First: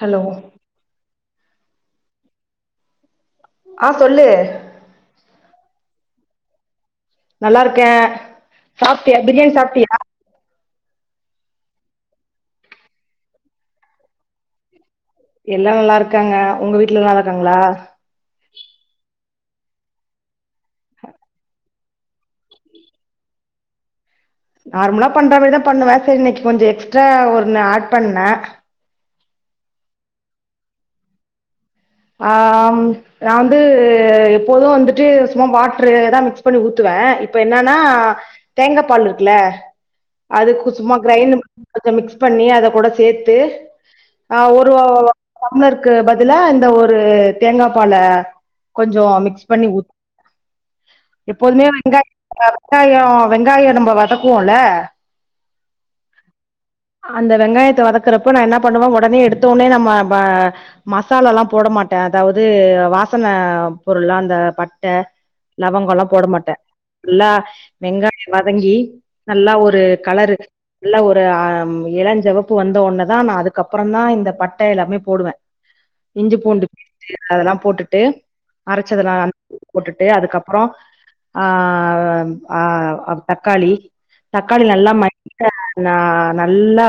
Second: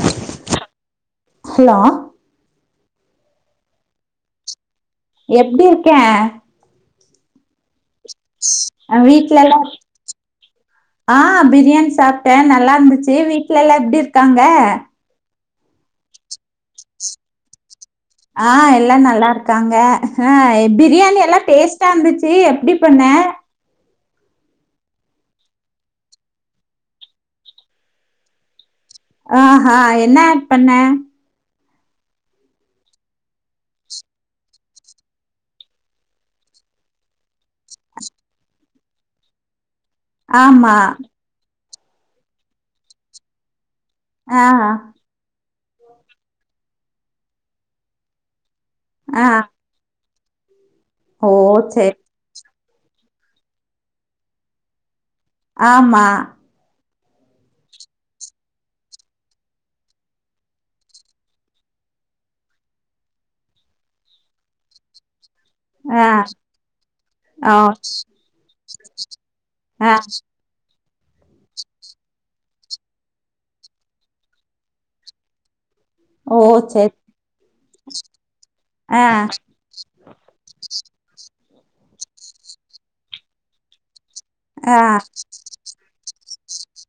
Hello hello ஆஹ் சொல்லு எப்டி இருக்க நல்லா இருக் க்க சாப்ட்டியா பிரியாணி சாப்ட்டியா ஆஹ் பிரியாணி சாப்ட்ட நல்லா இருந்துச்சு வீட்ல்லா எப்டி இருக்காங்க எல்லா நல்லா இருக்காங்க உங்க வீட்டு்ல நல்லா இருக்காங்களா ஆஹ் எல்லா நல்லா இருக் இருக்காங்க ஆஹ் பிரியானி எல்லாம் டேஸ்ட் சா இன்ந்துச்சி எப்டி பண்ண நார்மலா பண்ற மாரிதா‌ பண்ணுவ செரி இன்னைக்கு கொஞ்சோ எக்ஸ்ட்ரா ஒன்னு ஆட் பண்ண ஆஹ்ஹா என்ன அட் பண்ண ஆஹ்ம் நா வந்து எப்போது வந்துட்டு சும்மா வாட்ரு தா மிக்ஸ் பண்ணி ஊத்துவ இப்ப என்னன்னா தேங்கா பால்ருக்குல்ல அதுக்கு ஆமா சும்மா கிரைண்டு கொஞ்சோ மிக்ஸ் பண்ணி அத கூட சேத்து ஆ ஆஹ் ஒரு ஓ டம்ளர்கு பதிலா இந்த ஓர் ஒரு தேங்கா பால்ல கொஞ்சோ ஆ மிக்ஸ் பண்ணி ஊத் ஓ எப்போதுமே சேரி வெங்காய் [unintelligible] வெங்காயோ வெங்காயோ நம்ம வதக்குவோல ஆமா அந்த வெங்காயத்த வதக்கறப்போ நா என்ன பண்ணுவ உடனே எடுத்தோட்னே நம்ம ம மசால எல்லாம் போட மாட்ட அதாவது வாசன பொருள்லா அந்த பட்ட லவங்கோல்லா ஆ போட மாட்ட நல்லா ஓ வெங்காயோ வதங்கி நல்லா ஒரு ஆ கலரு நல்ல ஒரு ஆஹ் இளஞ்செவப்பு வந்த ஒட்னேதா நா அதுக்கப்புறோந்தா இந்த பட்ட எல்லாமே போடுவ இஞ்சி ஓ பூண்டு் சேரி பேஸ்ட்டு எல்லா அதெல்லா போட்டுட்டு ஆ அரச்சதெல்லா போட்டுட்டு அதுக்கப்புறோ ஆஹ் ஆஹ் தக்காளி தக்காளி ஆ நல்லா [unintelligible] நா நல்லா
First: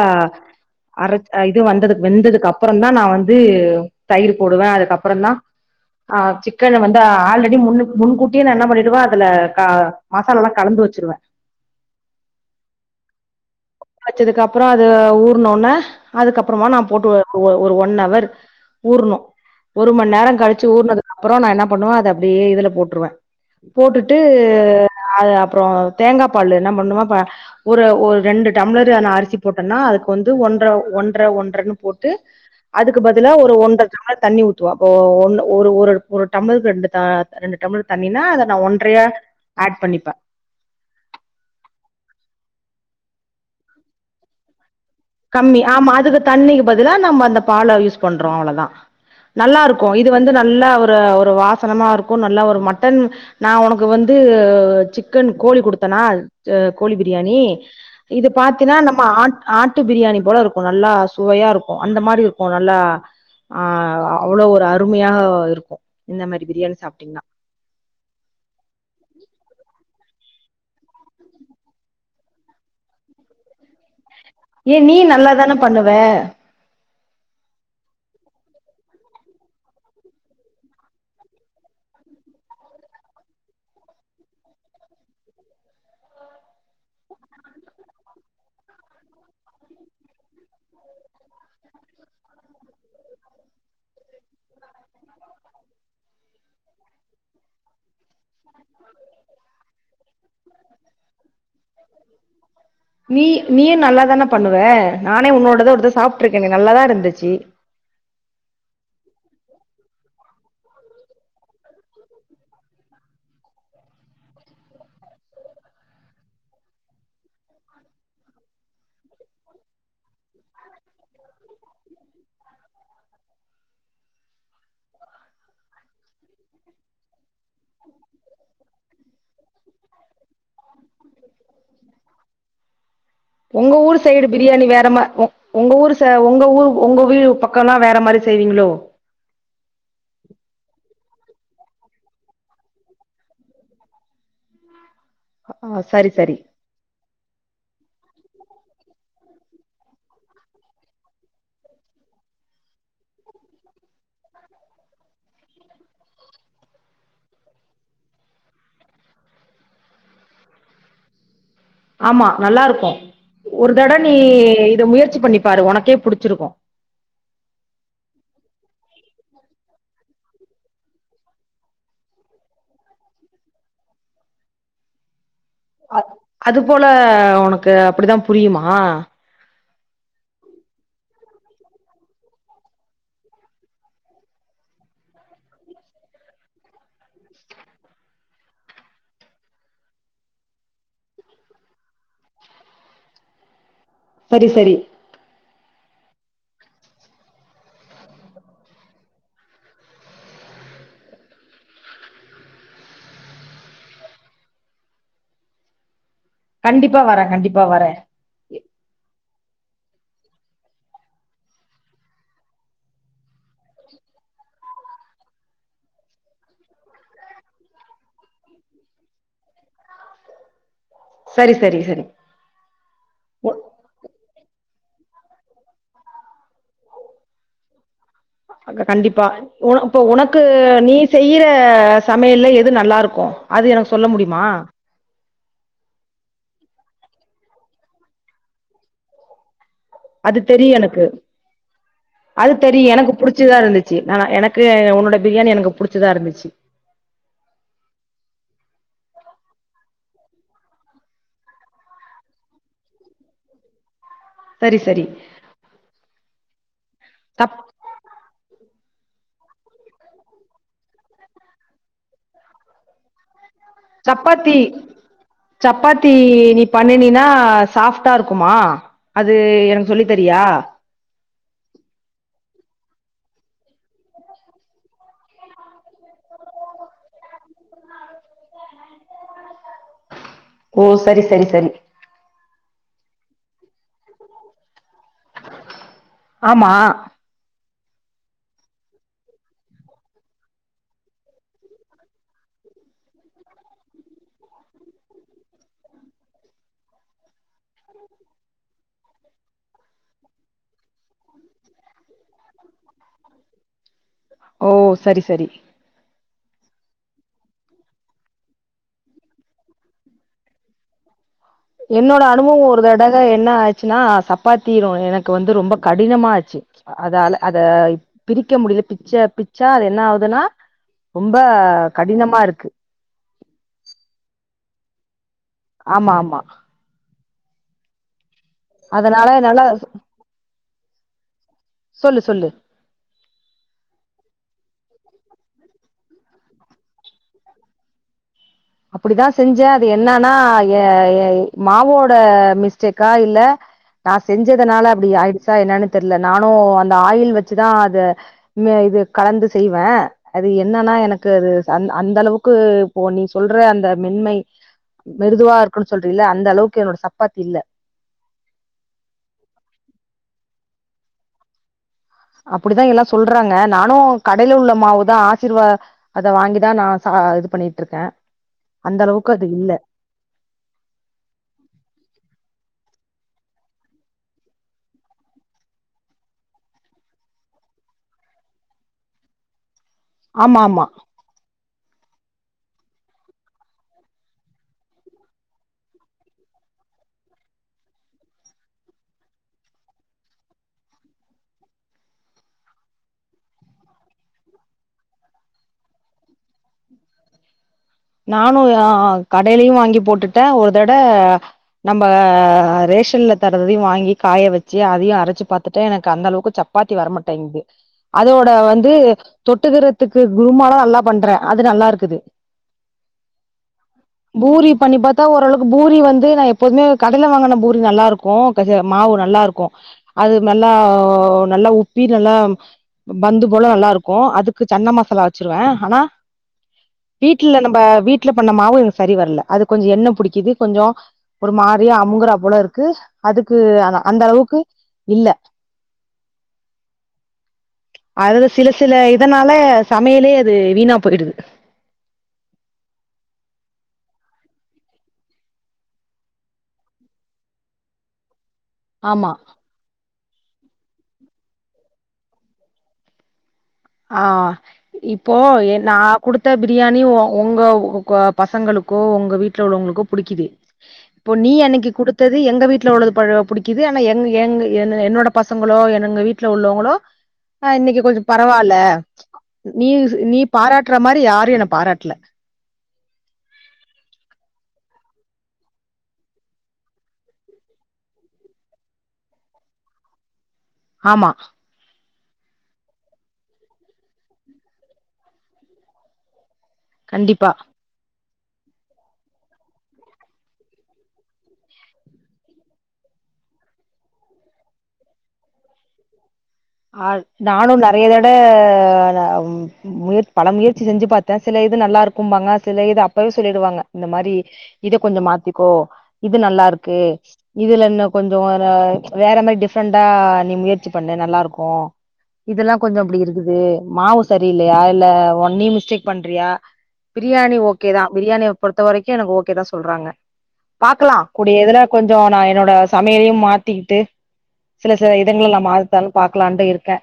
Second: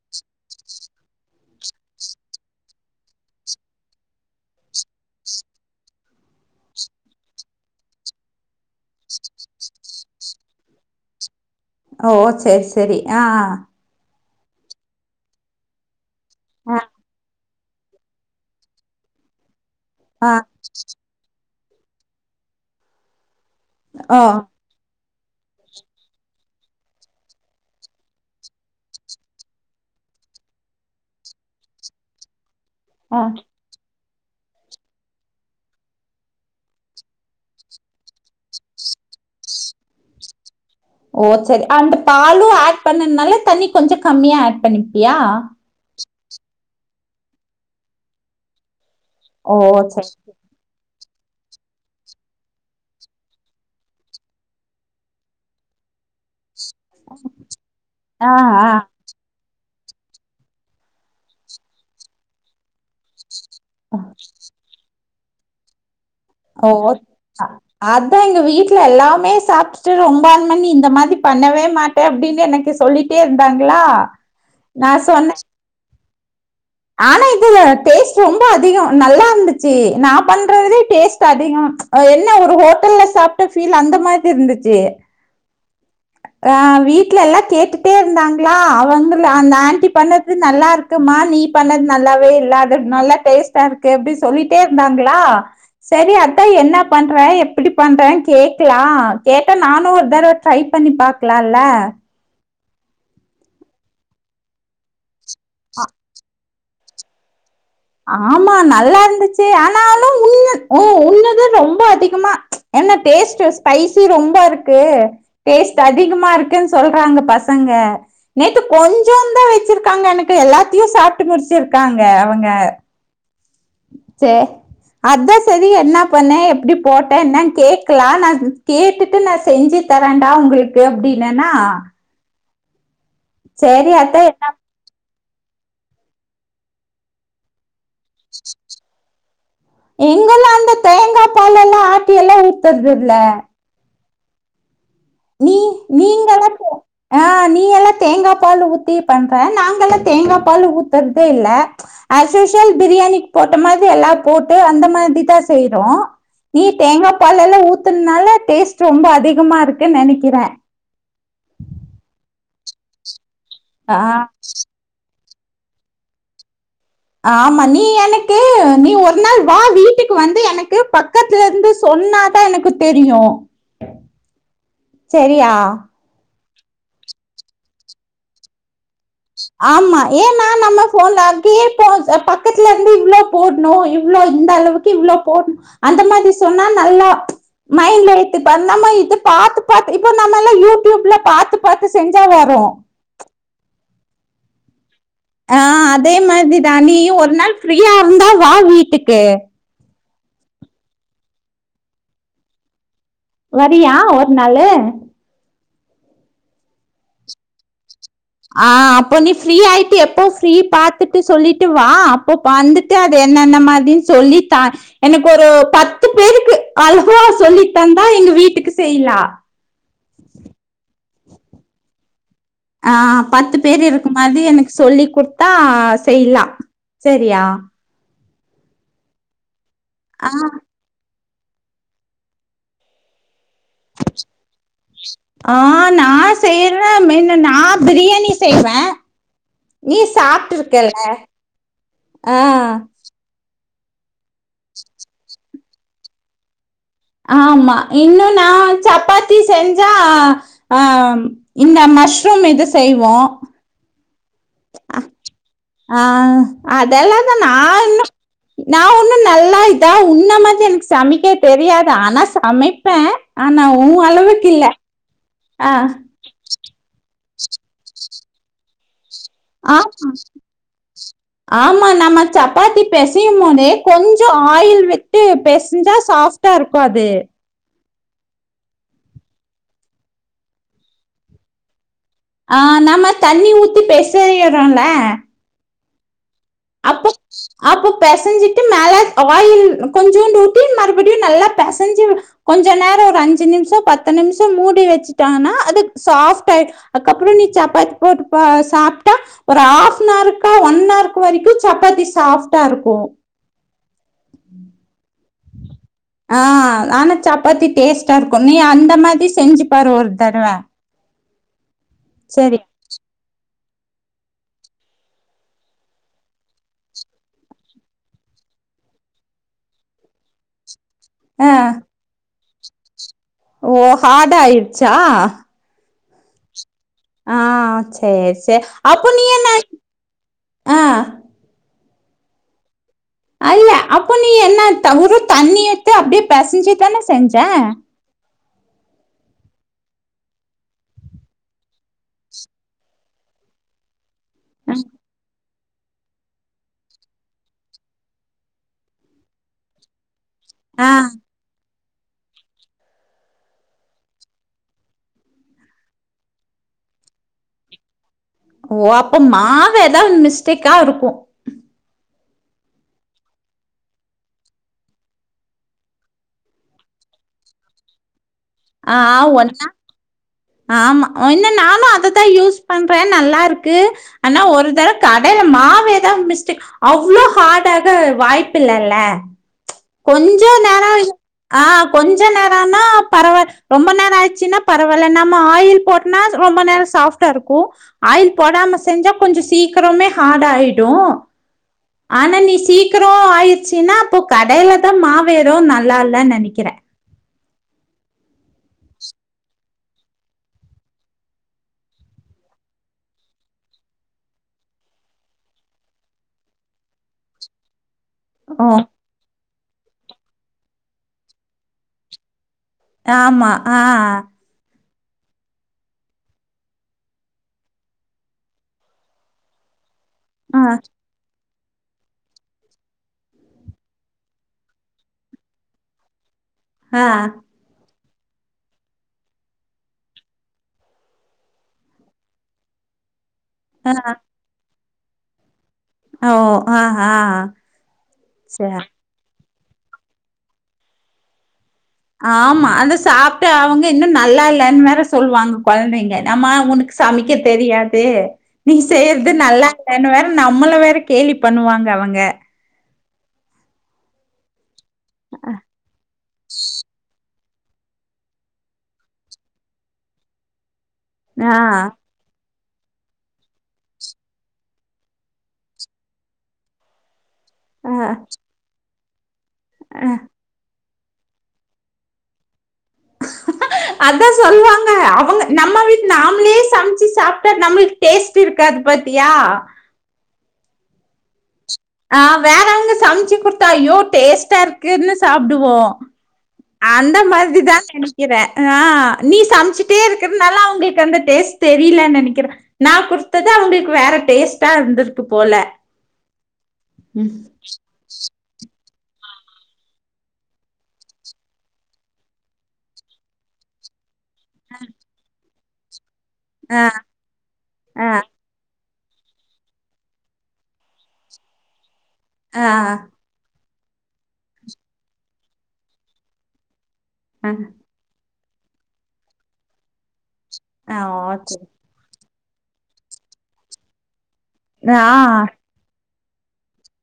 அரச் ஹ இது வந்ததுக் வெந்ததுக்கு அப்புறந்தா நா வந்து தயிர் போடுவ அதுக்கப்புறந்தா அஹ் சிக்கன வந்து ஆல்ரெடி முன்னுக் முன்கூட்டியே நா என்ன பண்ணிடுவ அதுல க மசாலலா கலந்து வச்சிருவே ஓ செரி செரி ஆஹ் வச்சதுக்கு அப்புறோ அது ஊற்னொன்ன அதுக்கப்புறமா ஆ நா போட்டு ஒ ஒரு ஒன் அவர் ஊறுணு ஒரு மண் ஆ நேரோ கழிச்சு ஊற்ணதுக் அப்புறோ நா என்னப் பண்ணுவோ அத அப்டியே இதுல போட்டுருவ போட்டுட்டு ஓ அஹ் அது அப்றோ தேங்கா பால்ல என்ன பண்ணுவோபா ஒரு ஒரு ரெண்டு டம்ளர் ஆன அரிசி போட்டன்னா அதுக்கு வந்து ஒன்ற ஒன்ற ஒன்றன்னு போட்டு அதுக்கு ஆ பதிலா ஒரு ஒன்ரை [unintelligible] தண்ணி ஊத்துவ ஒ ஒன்னு ஒரு ஒரு ஒரு டம்ளர்க்கு ரெண்டு தா ரெண்டு டம்ளர் தண்ணினா அத நா ஒன்றையா ஆட் பண்ணிப்பே ஓ செரி அந்த பாலு ஆட் பண்ணன்னால தண்ணி கொஞ்சோ கம்மியா ஆட் பண்ணிக் கம்மி ஆமா அதுக்கு தண்ணிக்கு பதிலா நம்ம அந்த பால யூஸ் பண்றோ அவ்ளோதா ஓ நல்லாருக்கு இது சரி. வந்து நல்லா ஒரு ஒர் ஒரு வாசனமா இருக்கு‌நல்லா ஒரு மட்டன் நா உனக்கு வந்து சிக்கன் கோழி குடுத்தனா து கோழி பிரியாணி இது ஆ, ஆ. பாத்தின்னா நம்ம ஆன் ஆன் நாட்டு பிரியாணி போல இருக்கு நல்லா சுவையா இருக்கு அந்த மாரி இருக்கு நல்லா ஆஹ் அவ்ளோ ஒரு அருமையாக போய்ருக்கு ஓ அ அதா எங்க வீட்ல எல்லாமே சாப்டுட்டு ரொம்ப பிளான் பண்ணி இந்த மாரி பண்ணவே மாட்ட அப்டின்னு எனக்கு சொல்லிட்டே இருந்தாங்களா ஏ நீ நான் சொன்னேன். நல்லாதான பண்ணுவ ஆனா இதுல டேஸ்ட் ரொம்ப அதிக நல்லா இருந்துச்சு நா பண்றதுலயு டேஸ்ட் அதிக என்ன ஒரு ஹோட்டல்ல சாப்ட்ட ஃபீல் அந்த மாரி இருந்துச்சு அஹ் வீட்ல எல்லா கேட்டுட்டே இருந்தாங்களா அவங்கள அந்த ஆண்டி பண்ணது நல்லாருக்குமா நீ பண்ணது நல்லாவே இல்ல அது நல்லா டேஸ்ட்டா இருக்கு அப்டின்னு சொல்லிட்டே இருந்தாங்களா செரி அத்தா என்ன பண்ற எப்டி பண்றே கேக்கலா கேட்டா நானு ஒரு தடவ ட்ரை பண்ணி பாக்கலால்ல நீ நீயும் நல்லாதானா பண்ணுவ நானே உன்னோடத ஒருதடவ சாப்ட்டு இருக்கனே நல்லாதா இருந்துச்சு ஆமா நல்லா இருந்துச்சு ஆனாலு உண்ணு உ உண்ணுத ரொம்ப அதிகமா என்ன டேஸ்ட்டுஸ் ஸ்பைசி ரொம்ப இருக்கு டேஸ்ட் அதிகமா இருக்குன் சொல்றாங்க பசங்க நேற்று கொஞ்ச தா வெச்சுருக்காங்க எனக்கு எல்லாத்தயு சாப்ட்டு முடிச்சிருக்காங்க அவங்க சரி அதா செரி என்னா பண்ண எப்டி போட்டேன்னு கேக்கலா நா கேட்டுட்டு நா செஞ்சு தரேன்டா உங்களுக்கு அப்டின்னன்னா உங்க ஊரு சைடு என்ன பிரியாணி வேறமா வ உங்க ஊர் ச உங்க ஊர் உங்க வீடு பக்கலா எங்கலாந்து தேங்காய் பால்லெல்லா ஆட்டில்லா ஊத்றதுல நீ ஆ சரி சரி நீங்கலா போ ஆஹ நீ எல்லா தேங்கா பால் ஊத்தி பண்ற நாங்க எல்லா தேங்கா பால் ஊத்துறதே இல்ல அஸ்உசுயல் பிரியாணிக்கு போட்ட மாரி எல்லா போட்டு அந்த மாரி தா செய்றோ நீ தேங்கா பால்லுலா எல்லா ஊத்துனால டேஸ்ட் ரொம்ப அதிகமா இருக்கு நெனக்கிற ஆமா நல்லாருக்கும ஒரு தட ஆ, நீ இத முயற்சி பண்ணி பாரு உனக்கே புடிச்சிருக்கு ஆமா நீ எனக்கு நீ ஒரு நாள் வா வீட்டுக்கு வந்து எனக்கு பக்கத்துல இருந்து சொன்னாதா எனக்கு தெரியு செரி ரியா அது போல உனக்கு அப்டித்தா புரியுமா ஆமா ஏன்னா நம்ம போன்ல அங்கயே போ பக்கத்துல இருந்து இவ்ளோ போடணு இவ்ளோ இந்த அளவுக்கு இவ்ளோ போணு அந்த மாரி சொன்னா நல்லா மைண்ட்ல எத்து நம்ம இத பாத்து பாத்து இப்ப நம்ம எல்லா யூடிப்ல பாத்து பாத்து செஞ்சா வரு செரி செரி ஆஹ் அதே மாரிதா நீ ஒரு நாள் ஃப்ரீயா இருந்த வா வீட்டுக்கு வரியா ஒரு நாளு கண்டிப்பா வர கண்டிப்பா வர ஆஹ் அப்போ நீ ஃப்ரீ ஆய்ட்டு எப்போ ஃப்ரீ பாத்துட்டு சொல்லிட்டு வா அப்போ வந்துட்டு அது என்னென்ன மாதினு சொல்லித்தா எனக்கு ஒரு பத்து பேருக்கு அளகுவா சொல்லி தந்தா எங்க வீட்டுக்கு செய்லா செரி செரி செரி ஆஹ் பத்து பேரு இருக்கு மாதிரி எனக்கு சொல்லி்குடுத்தா செய்லா செரியா அதா கண்டிப்பா உன இப்ப ஆ உனக்கு நீ செய்யிற சமையல்ல எது நல்லாருக்கு அது எனக்கு சொல்ல முடியுமா ஆ நா செய்யறே மென்ன நா பிரியாணி செய்வே நீ அது சாப்ட்டு தெரியு இருக்கல்ல எனக்கு ஆ அது தெரியு எனக்கு புடிச்சுதா இருந் சி நா எனக்கு உன்னோட பிரியாணி எனக்கு புடிச்சுதா இருந்துச்சு ஆமா இன்னு நா சப்பாத்தி செஞ்சா அ இந்த மஷ்ரூம் இது செய்வோ சரி சரி அ ஆ அதெல்லாந்தா நா சப் இன்னு நா ஒண்ணு நல்லா இதா உன்ன மாதிரி எனக்கு சமைக்க தெரியாது ஆனா சமைப்பே சப்பாத்தி ஆ சப்பாத்தி நீ பண்ணினீனா ஆ சாஃப்ட்டா இருக்குமா அது எனக்கு சொல்லி ஆமா தரியா ஆமா நம்ம சப்பாத்தி பெசையும் போதே கொஞ்சொ ஆயில் விட்டு பெசிஞ்சா சாஃப்டா இருக்கு அது ஓ சரி சரி சரி ஆ நாம தண்ணி ஊத்தி பெசையறோல ஆமா அப்ப பெசஞ்சிட்டு மேல ஆயில் கொஞ்சோண்டு ஊத்தி மறுபடியு நல்லா பெசஞ்சு கொஞ்ச நேரம் ஒரு அஞ்சு நிமிஷம் பத்து நிமிஷம் மூடி வச்சுட்டம்னா அது சாஃப்ட் ஆயிடு அதுக்கப்புறொ நீ சப்பாத்தி போட்டு சாப்பிட்டா ஒரு ஹாஃபன்ஹவர்கக்கு ஒன்னவர் வரைக்கு சப்பாத்தி சாஃப்டா இருக்கு ஓ சரி சரி ஆ ஆனா சப்பாத்தி டேஸ்ட்டா இருக்கு நீ அந்த மாதிரி செஞ்சு பாரு ஒரு தடவ என்னோட சரி அனுபவொ ஒரு தடக என்ன ஆ ச்சுன்னா சப்பாத்தி ரோ எனக்கு வந்து ரொம்ப கடினமாச்சு அதால அத பிரிக்க முடில பிச்ச பிச்சா அதென்ன ஆகுதுனா ரொம்ப ஆ கடினமா இருக் ஓ ஹார்டாயிருச்சா ஆமாமா ஆஹ் சேரி சேர் அப்போ நீ அதனால என்ன என்னால ஆ சொல்லு சொல்லு அல்ல அப்போ நீ என்ன தவுறு தண்ணி எத்து அப்டியே பெசஞ்சுதான செஞ்சே அப்டிதா செஞ்சே அது என்னன்னா ஏ மாவோட மிஸ்டேக்கா இல்ல நா செஞ்சதுனால அப்படி ஆயி ச்சா என்னன்னு தெர்ல நானு அந்த ஆயில் வெச்சுதா அத ம் அ இது கலந்து செய்வே அது ஆ என்னனா எனக்கு அது அந் அந்த அளவுக்கு போ நீ சொல்ற அந்த மென்மை மிருதுவா இருக்குன் சொல்றீல்ல அந்த அளவுக்கு என்னோட சப்பாத்தி இல்ல ஓ அப்போ மாவ ஏதாவ் மிஸ்டேக் கா இருக்கும் அப்படிதான் எல்லாம் சொல்றாங்க நானும் கடையில உள்ள மாவுதான் ஆசீர்வா அத வாங்கிதான் நான் ச இது பண்ணிட்டு இருக்கேன் ஆ அந்த அளவுக்கு அது ஒன்னா இல்ல ஆமா ஒன்ன நானும் அததான் யூஸ் பண்றேன் நல்லா இருக்கு ஆனா ஒரு தடவ கடைல மாவு ஏதா மிஸ்டேக் அவ்ளோ ஹார்டாக வாய்ப்பு இல்லல்ல கொஞ்ச ஆமா ஆமா நேரம் ஆஹ் கொஞ்ச நேரனா பரவா ரொம்ப நேரம் ஆயிச்சுன்னா பரவாயில்ல நம்ம ஆயில் போட்டோனா ரொம்ப நேரம் சாஃப்டா இருக்கும் ஆயில் போடாம செஞ்சா கொஞ்ச சீக்கிரமே ஹார்டாயிடும் ஆனா நீ சீக்கிரம் ஆயிச்சுன்னா அப்போ கடையிலதான் மாவேரும் நல்லா இல்லனு நினைக்கிற நானும் அஹ் கடையிலயையும் வாங்கி போட்டுட்டேன் ஒரு தட நம்ம ரேஷன்ல தர்றதையும் வாங்கி காய வச்சு அதையும் அரைச்சு பாத்துட்டேன் எனக்கு அந்த அளவுக்கு சப்பாத்தி வரமாட்டேங்குது அதோட ஓ வந்து தொட்டுக்கரத்துக்கு குருமாலாம் நல்லா பண்றேன் அது நல்லா இருக்குது ஆமா ஆஹ் பூரி பண்ணி பாத்தா ஓரளவுக்கு பூரி வந்து நா எப்போதுமே கடைல வாங்கின பூரி நல்லா இருக்கும் இது மாவு நல்லா இருக்கும் அது ஆ மல்லா நல்லா உப்பி நல்லா பந்து போல நல்லா இருக்கும் அதுக்கு சன்ன மசாலா வச்சிருவேன் ஆனா ஆஹ் ட்ல நம்ப வீட்டு்ல பண்ண மாவு எனக்கு சரி வரல அது கொஞ்ச எண்ணெப் பிடிக்குது கொஞ்ச ஒரு மாரியா அமுங்கரா போல இருக்கு அதுக்கு அந்த அளவுக்கு இல்ல ஆஹ் அஹ ச ல சமையலே அது வீணா போயிடுது ஆமா அதை சாப்டு அவுங்க இன்னும் நல்லா இல்லன் வேற சொல்வாங்க கொழந்தைங்க அம்மா உனக்கு சமைக்க தெரியாது நீ ஆமா செய்யறது நல்லா இல்லன்னு வேற நம்மள வேற கேலி பண்ணுவாங்க அவுங்க ஆஹ் இப்போ எ நா கொடுத்த பிரியாணி ஓ ஒங்க ஒங்க பசங்களுக்கோ ஒங்க வீட்ல உள்ளவங்களுக்கோ பிடிக்குது இப்போ நீ ஆ அன்னைக்கு கொடுத்தது எங்க வீ ட்ல உள்ளது பல பிடிக்குது ஆனா எங் எங்க் என் என்னோட பசங்களோ என்னங்க வீட்ல உள்ளவங்களோ ஆஹ் ஆ இன்னைக்கு கொஞ்சம் ப அஹ் நீ நீ பாராட் ராட்டுற மாரி யாரும் என்ன பாராட்டல [inaudible] அதா சொல்லுவாங்க அவங்க நம்ம வீட்டு நாமளே சமச்சு சாப்டு நம்ளுக்கு டேஸ்ட் இருக்காது பாத்தியா ஆமா ஆஹ் வேற அங்க சமச்சி குடுத்தா ஐயோ டேஸ்ட்டா இருக்குன்னு சாப்டுவோ அந்த கண்டிப்பா மாதி தா [inaudible] க்கிற ஆஹ் நீ சம்சுட்டே இருக்கறனால அவங்ளுக்கு அந்த டேஸ்ட் தெரியலன்னு நெனைக்கிற நா குடுத்தது அவங்ளுக்கு வேற டேஸ்ட்டா இருந்திருக்கு போல ஆஹ் ம். நானு நெறைய தட ஆஹ் உம் முயற்ச் பல முயற்சி செஞ்சு பாத்த சில இது நல்லா இருக்குபாங்க சில இது அப்பவே சொல்லிடுவாங்க இந்த மாரி இத கொஞ்சோ மாத்தி கோ இது நல்லா ஆ இருக்கு இதுல இன்ன ஆ கொஞ்சோ [unintelligible] வேற மாரி டிஃப்ரெண்டா நீ முயற்சி பண்ணு நல்லா இருக்கு கும் ஆ இதெல்லா கொஞ்சோ அப்டி இருக்குது மாவு சரியில்லையா இல்ல ஒன்னையு நீ மிஸ்டேக் பண்றியா ஆ பிரியாணி ஓக்கே தா பிரியாணி பொறுத்த வரைக்கு எனக்கு ஓகே தா சொல்றாங்க ஆ பாக்கலா கூடிய ஓகே. இதுல கொஞ்சோ நா என்னோட சமையலையு மாத்திகிட்டு சில ஆ சில இதுங்கள எல்லா [unintelligible] பாக்லான்டு இருக்கே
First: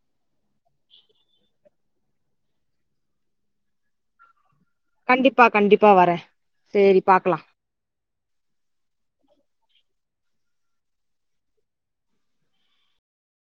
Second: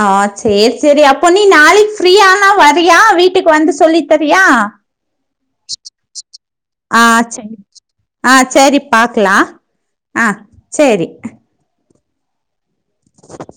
ஆஹ் சேர் சேரி அப்போ நீ நாளைக் ஃப்ரீயனா வறியா வீட்டுக்கு வந்து சொல்லி தரியா கண்டிப்பா கண்டிப்பா வரே சேரி ஆஹ் பாக்கலா சேரி ஆஹ் சேரி பாக்கலா ஆஹ் சேரி [inaudible]